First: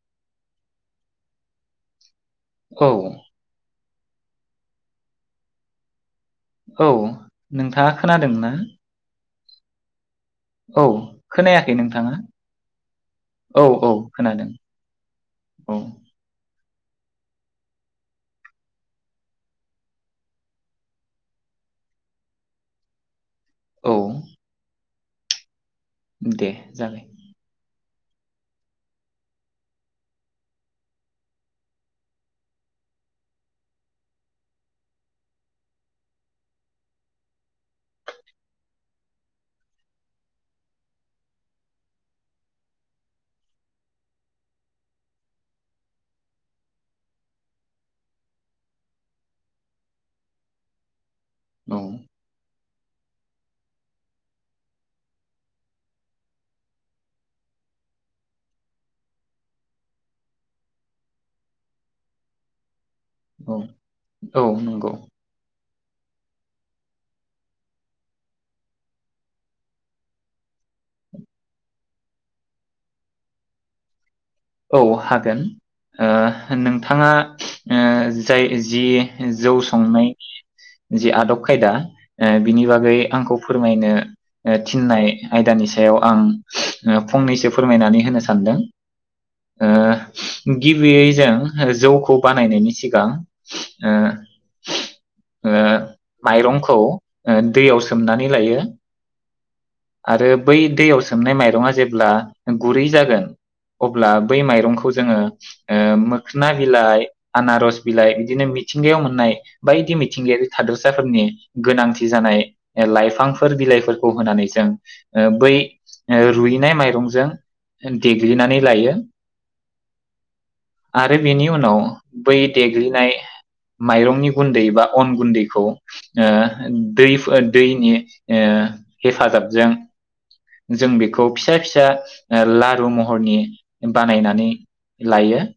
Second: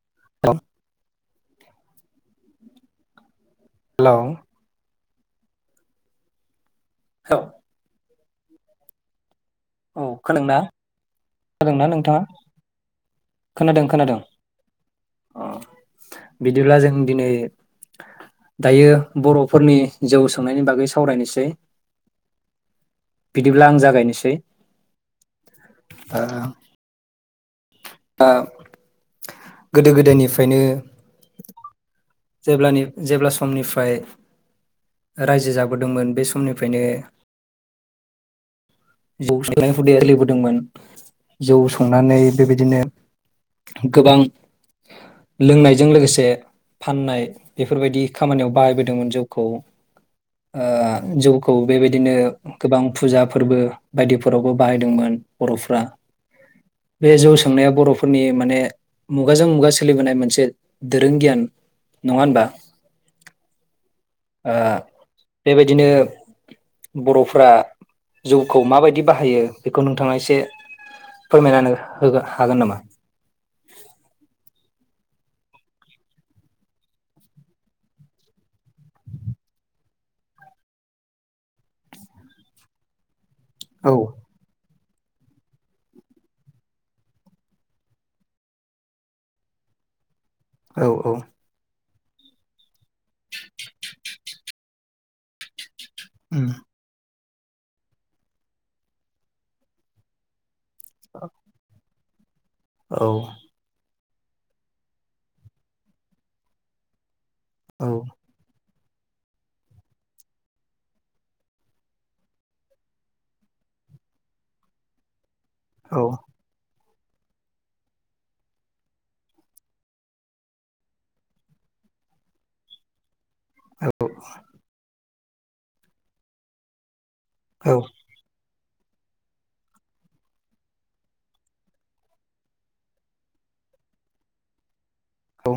[unintelligible] औ। हेलौ। औ नोंथाङा खोनादों ना? औ। खोनादों ना? खोनायाखै नोंथाङा? औ औ खोनादों औ। दिब्ला जों दिनै दायो बर'फोरनि जौ सोंनायनि बागै सावरायनोसै। बिदिब्ला आं औ जागायनोसै। दे जागाय। दा गोदो गोदायनिफ्रायनो जेब्लानि जेब्ला समनिफ्राय रायजो जाबोदोंमोन बे समनिफ्रायनो जौ संनाय हुदाया सोलिबोदोंमोन। जौ संनानै बेबायदिनो गोबां लोंनायजों लोगोसे फाननाय बेफोरबायदि खामानियाव बाहायबोदोंमोन जौखौ। ओ जौखौ औ बेबायदिनो गोबां फुजा फोरबो बायदिफोरावबो बाहायदोंमोन बर'फ्रा। बे जौ संनाया बर'फोरनि माने मुगाजों मुगा सोलिबोनाय मोनसे दोरों गियान नङा होनबा औ औ नंगौ दिनो बर'फोरा जौखौ माबायदि बाहायो बेखौ नोंथाङा एसे फोरमायना होनो हागोन नामा औ हागोन ओ नोंथाङा जाय जि जौ संनायनि जि आदब खायदा बिनि बागै आंखौ औ फोरमायनो थिनाय आयदानि सायाव आं फंनैसो फोरमायनानै होनो सानदों ओ औ गिबियै औ जों जौ खौ बानायनायनि सिगां ओ ओ उम माइरंखौ दैयाव सोमनानै लायो आरो बै दैयाव सोमनाय माइरङा जेब्ला गुरै औ जागोन अब्ला बै माइरंखौ जोंङो मोखोना बिलाइ आनारस औ बिलाइ बिदिनो मि थिंगायाव मोननाय बायदि मिथिंगायारि थादोरसाफोरनि गोनांथि जानाय लाइफांफोर बिलाइफोरखौ होनानै जों ओ बै औ रुइनाय माइरं जों देग्लिनानै लायो आरो बेनि उनाव बै देग्लिनाय माइरंनि गुन्दै बा अन गुन्दैखौ ओ औ दै-दैनि ओ हेफाजाबजों जों बेखौ फिसा-फिसा लारु महरनि बानायनानै लायो औ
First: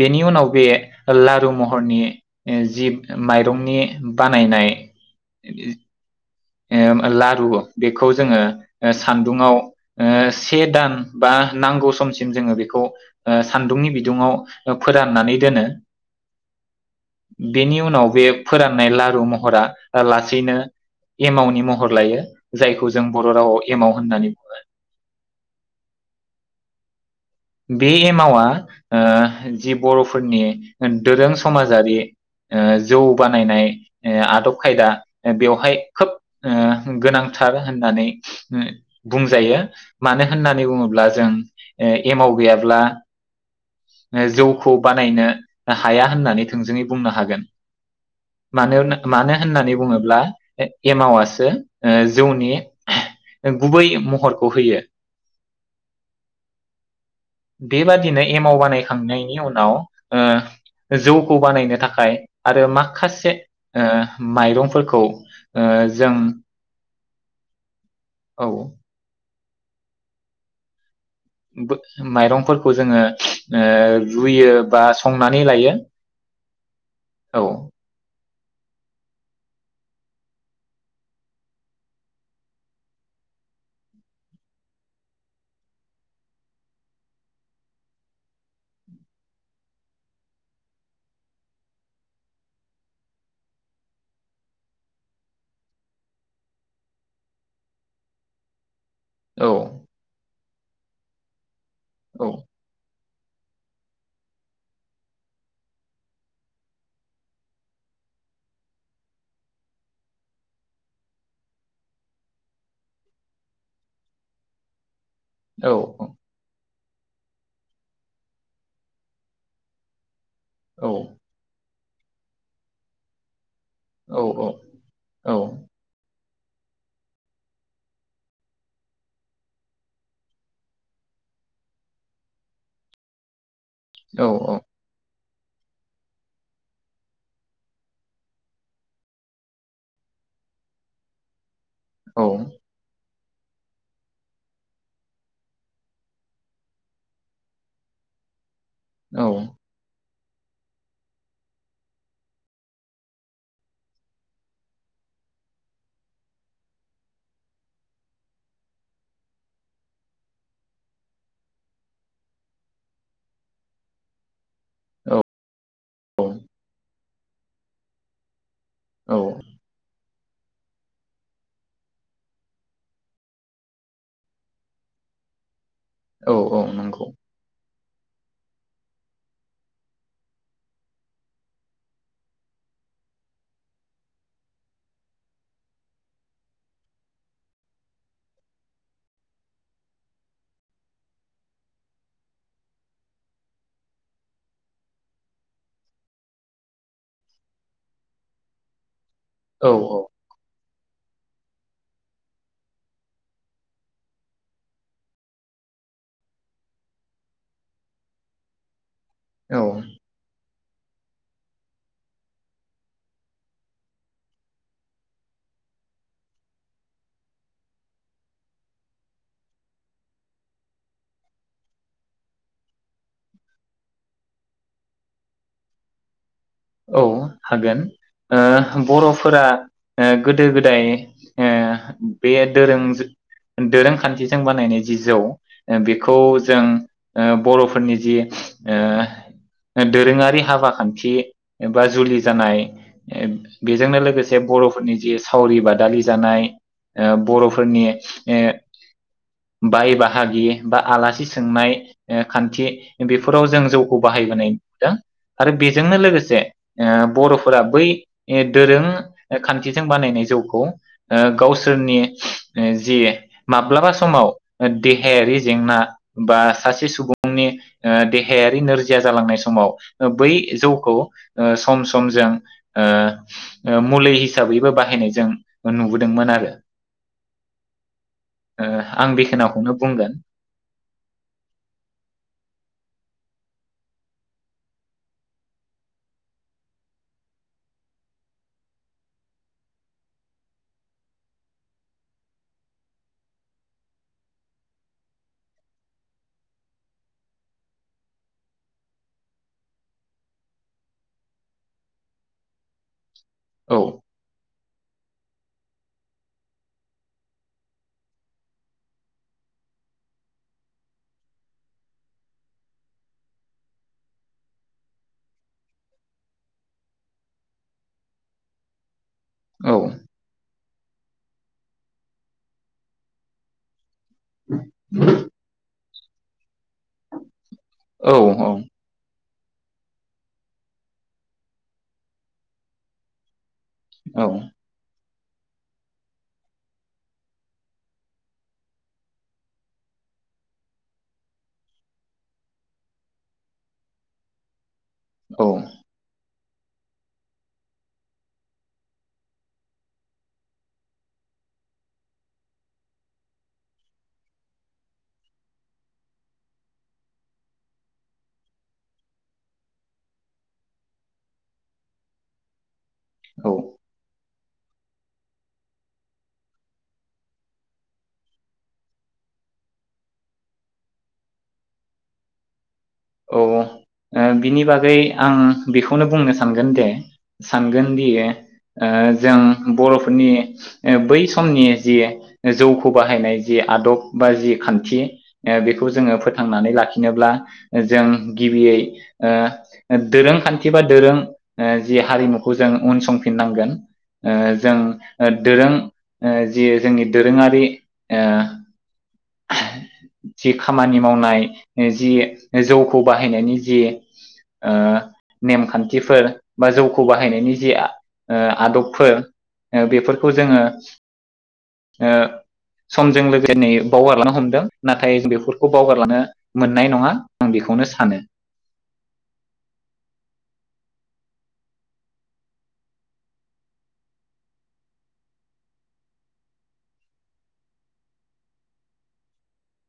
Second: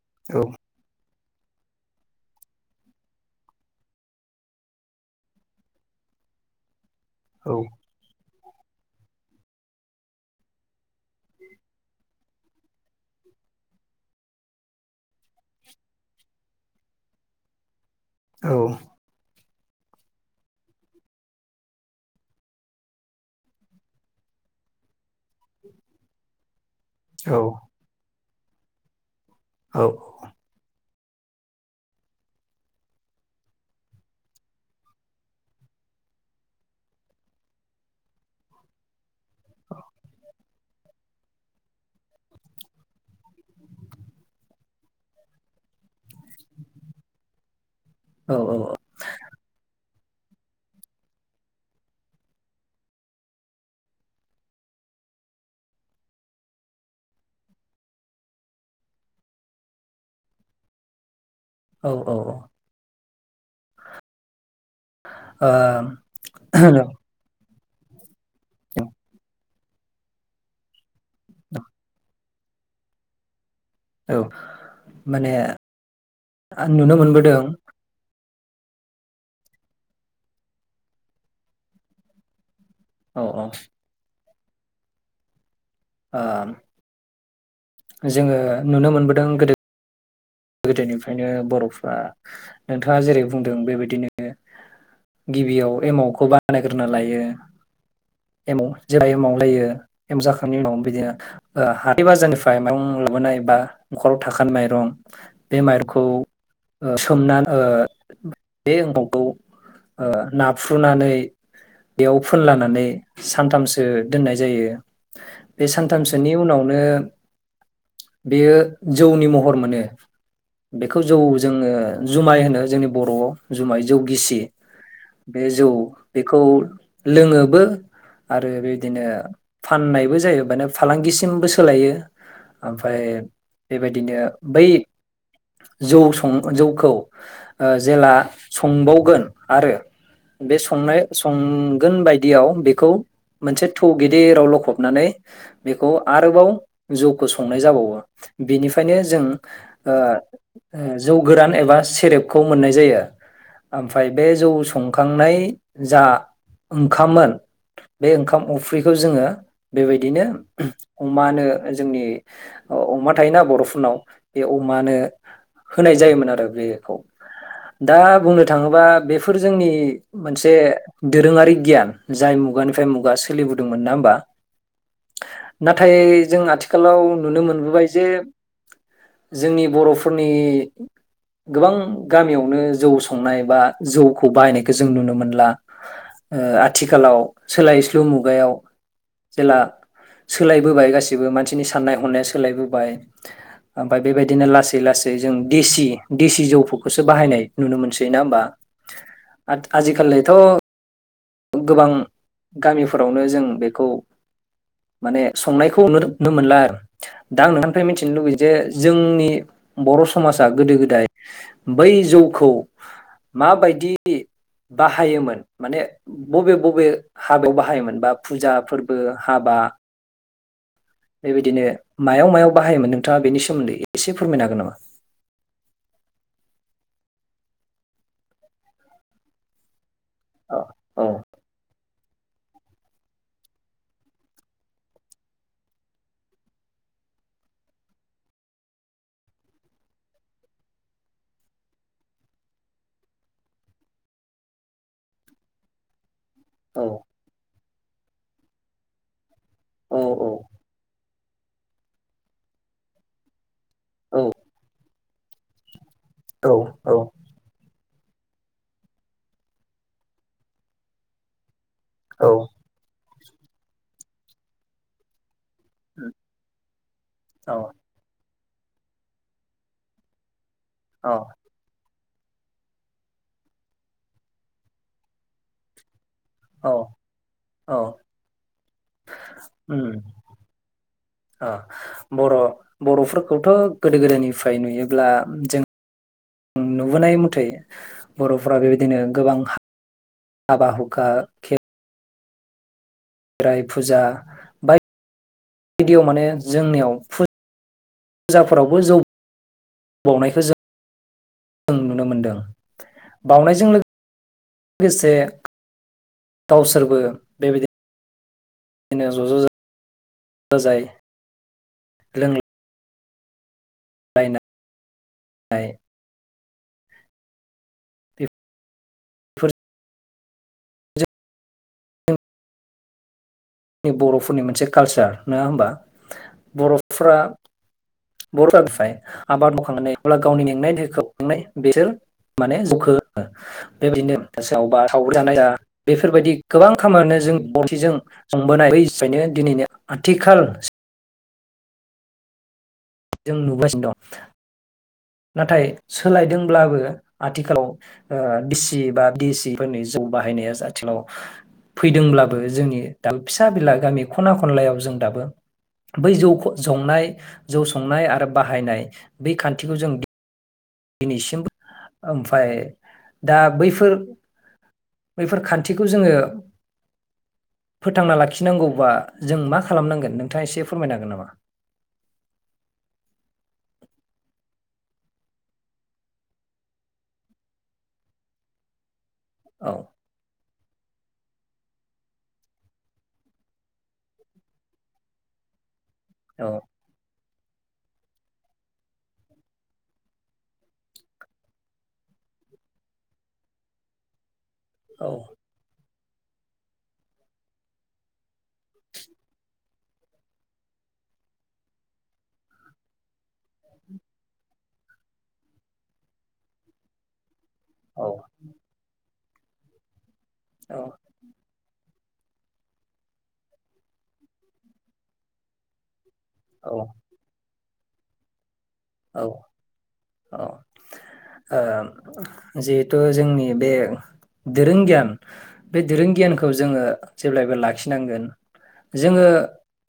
बेनि उनाव बे लारु महरनि जि माइरंनि बानायनाय ए लारु औ बेखौ जोंङो सान्दुङाव ओ से दान बा नांगौ समसिम जोंङो बेखौ ओ सान्दुंनि बिदुङाव फोराननानै दोनो बेनि उनाव बे फोराननाय लारु महरा लासैनो एमावनि महर लायो जायखौ जों बर' रावआव एमाव होननानै बुङो। औ बे एमावा ओ जि औ बर'फोरनि दोरों समाजारि जौ बानायनाय आदब खायदा बेवहाय खोब गोनांथार होननानै बुंजायो मानो होननानै बुङोब्ला जों एमाव गैयाब्ला जौखौ बानायनो हाया होननानै थोंजोङै बुंनो हागोन मानो होननानै बुङोब्ला एमावसो जौनि गुबै महरखौ होयो बेबादिनो एमाव बानायखांनायनि उनाव जौ खौ बानायनो थाखाय आरो माखा मासे म आ हेल' औ माइरं फोरखौ जोङो रुयो बा माने संनानै लायो आं नुनो मोनबोदों औ औ औ औ जोङो नुनो मोनबोदों गोदो गोदोनिफ्रायनो बर'फ्रा नोंथाङा जेरै बुंदों बेबायदिनो गिबियाव एमावखौ बानायग्रोना लायो एमाव जेाय औ एोमावलायो एमजाखो माव बिदि हाथाय औ बाजारनिफ्राय म लााबोनाय बा न'खराव थाखानाय माइरं बे माइरखौ सोमना बे एम्फौखौ नाफ्र्रुनानै बेयाव फोनलानानै सानथामसो दोननाय जायो बे औ सानथामसोनि उनावनो बेयो जौनि महर मोनो औ बेखौ जौ जोङो जुमाय होनो जोंनि बर'आव जुमाय जौ गिसि औ बे औ जौ बेखौ लोङोबो आरो बेदिनो फाननायबो जायो माने फालांगिसिमबो सोलायो ओमफ्राय बेबायदिनो औ बै जौ सं जौखौ अ जेला संबावगोन आरो बे संनाय सं- गोन बायदियाव बेखौ मोनसे थौ गेदिराव लखबनानै बेखौ आरोबाव जौखौ संनाय जाबावो बेनिफ्रायनो औ जों अ जौ गोरान एबा सेरेबखौ मोननाय जायो ओमफ्राय बे जौ संखांनाय जा ओंखाममोन बे ओंखाम अफ्रिखौ जोङो बेबायदिनो अमानो जोंनि अ-अमा थायोना बर'फोरनाव बे अमानो होनाय जायोमोन आरो बेखौ। दा बुंनो थाङोबा औ बेफोर जोंनि मोनसे दोरोङारि गियान जाय मुगानिफ्राय मुगा सोलिबोदोंमोन। नङा होमबा? नाथाय औ जों औ आथिखालाव नंगौ नुनो मोनबोबाय जे जोंनि बर'फोरनि गोबां गामियावनो जौ संनाय बा जौखौ बाहायनायखौ जों नुनो मोनला ओ आथिखालाव सोलायस्लु मुगायाव जेला सोलायबोबाय गासिबो मानसिनि साननाय हनाया सोलायबोबाय ओम- फ्राय बेबायदिनो लासै-लासै जों देसि-देसि जौफोरखौसो बाहायनाय नुनो मोनसै। ना होमबा? औ औ आथ-आजिखालिथ' गोबां गामिफोरावनो जों बेखौ माने संनायखौ नुनो मोनला आरो दा आं नोंथांनिफ्राय मिथिनो लुुबैयो जे जोंनि औ बर' समाजा गोदो गोदाय बै जौखौ माबायदि बाहायोमोन माने बबे बबे हाबायाव बाहायोमोन बा फुजा फोरबो, हाबा, बेबायदिनो मायाव -मायाव बाहायोमोन नोंथाङा बेनि सोमोन्दै एसे फोरमायनो हागोन नामा? औ हागोन ओ बर'फोरा ओ गोदो औ गोदाय औ ओ बे दोरों ज दोरोंखान्थिजों बानायनाय जि जौ ओ बेखौ जों ओ बर'फोरनि जि ओ दोरोङारि हाबा खान्थि एबा जुलि जानाय एब बेजोंनो लोगोसे बर'फोरनि जि सावरि बादालि जानाय औ ओ बर' फोरनि ए बाय औ औ बाहागि बा आलासि सोंनाय ओ खान्थि बेफोराव जों जौखौ औ बाहायबोनाय दों। आरो बेजोंनो लोगो- से औ ओ बर'फोरा बै ए दोरों ए खान्थिजों बानायनाय जौखौ ओ गाव सोरनि औ ओ जि माब्लाबा समाव देहायारि जेंना बा सासे सुबुंनि ओ देहायारि नोरजिया जालांनाय समाव बै जौ [unintelligible] औ समजों ओ मुलि हिसाबैबो बाहायनायजों नुबो दोंमोन आरो औ औ ओ आं बेखिनखौनो उम बुंगोन। ओ बर' बर'फोरखौथ' गोदो गोदायनिफ्राय नुयोब्ला जों नुबोनाय मथै बर'फोरा बेबायदिनो गोबां हा हाबा हुखा खे राइ फुजा बायायदियाव माने जोंनियाव फुजाफोरावबो जौ बावनायखौ जों जों नुनो मोनदों। बावउनायजों औ लोगो गोसे गावसोरबो बेबायदि बिदिनो ज' ज' जा जाय लों लायनाय बेफोर औ जोंनि बर'फोरनि मोनसे कालसार नङा होमबा? बर'फ्रा औ [unintelligible] आबाद मावखांनाय अब्ला गावनि मेंनाय [unintelligible] बेबायदिनो औ [unintelligible] [unintelligible] बेफोरबायदि गोबां दिनैनि आथिखाल जों नुगासिनो दं। औ नाथाय सोलायदों ब्लाबो आथिखालाव [unintelligible] फोरनि जौ बाहायनाया आथिखालाव फैदोंब्लाबो जोंनि दा फिसा बिला गामि खना खनलायाव जों दाबो बै जौ संनाय जौ संनाय आरो बाहायनाय बै खान्थि खौ जों दिनैसिमबो ओमफाय दा औ बैफोर बैफोर खान्थिखौ जोङो फोथांना लाखिनांगौबा जों मा खालामनांगोन नोंथाङा एसे फोरमायनो हागोन नामा? बै आं बेखौनो बुंनो सानगोन दे सानगोनदि ओ जों औ बर'फोरनि बै समनि जि जौखौ बाहायनाय जि आदब बा जि खान्थि ओ बेखौ जोङो औ फोथांनानै लाखिनोब्ला जों गिबियै ओ दोरोंखान्थि बा दोरों ओ जि हारिमुखौ जों उनसंफिननांगोन ओ जों औ दोरों ओ जि जोंनि दोरोङारि ओ [inaudible] जि खामानि मावनाय जि जौखौ बाहायनायनि जि ओ नेमखान्थिफोर बा जौखौ बाहायनायनि जि औ ओ आदबफोर ओ बेफोर खौ जोङो ओ समजों [unintelligible] बावगारलांनो हमदों नाथाय बेफोरखौ बावगारलांनो औ मोननाय नङा। बेखौनो सानो। औ औ ओ जिहेथु जोंनि बे दोरों गियान बे दोरों गियानखौ जोङो जेब्लायबो लाखिनांगोन जोङो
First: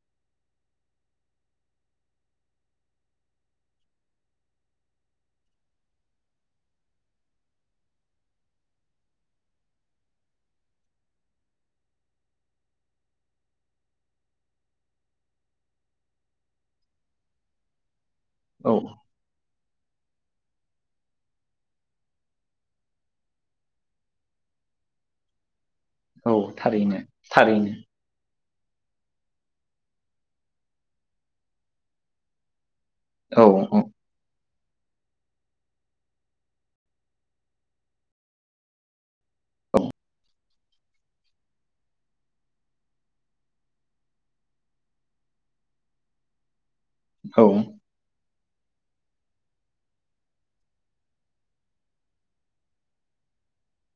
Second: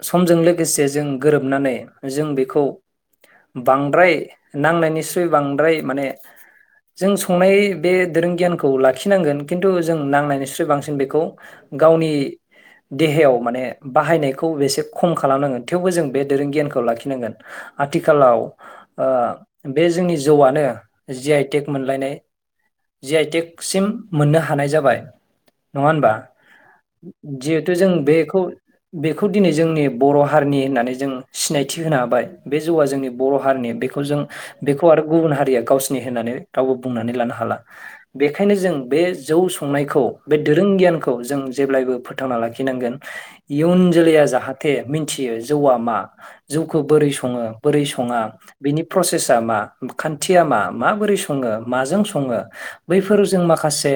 समजों लोगोसे जों गोरोबनानै जों बेखौ बांद्राय नांनायनिस्रुइ बांद्राय माने जों संनाय बे दोरों गियानखौ लाखिनांगोन खिन्थु जों नांनायनिस्रुइ बांसिन बेखौ गावनि देहायाव माने बाहायनायखौ एसे खम खालामनांगोन थेवबो जों बे दोरों गियानखौ लाखिनांगोन। आथिखालाव औ आ बे जोंनि जौआनो जि आइ टेक मोनलायनाय जि आइ टेक सिम मोननो हानाय जाबाय। नङा होनबा? औ थारैनो थारैनो जिहेथु जों बेखौ बेखौ दिनै जोंनि बर' हारिनि होननानै जों सिनायथि होनो हाबाय बे जौआ जों बर' औ हारिनि औ बेखौ जों बेखौ आरो गुबुन हारिया गावसिनि होननानै रावबो बुंनानै लानो हाला बेखायनो जों बे जौ औ संनायखौ बे दोरों गियानखौ जों जेब्लायबो फोथांना लाखिनांगोन इयुन जोलैया जाहाथे मिथियो जौआ मा जौ बोरै औ सङो बोरै स बिनि प्रसेसा मा खान्थिया मा माबोरै सङो माजों सङो बैफोर जों माखासे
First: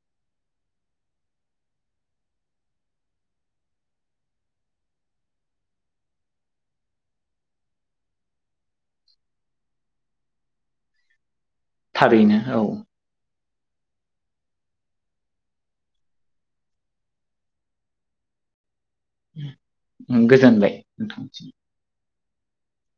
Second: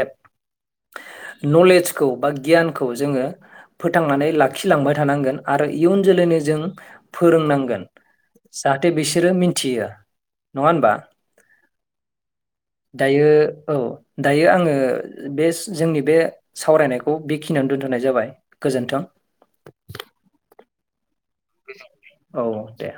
नलेजखौ बा गियानखौ जोङो फोथांनानै लाखिलांबाय थानांगोन आरो इयुन जोलैनो जों फोरोंनांगोन। जाहाथे बिसोरो मिथियो नङा होनबा? थारैनो औ दायो औ दायो आङो बे जोंनि बे सावरायनायखौ बेखिनियावनो दोन्थ'नाय जाबाय गोजोन्थों। गोजोनलाय गोथांसै औ दे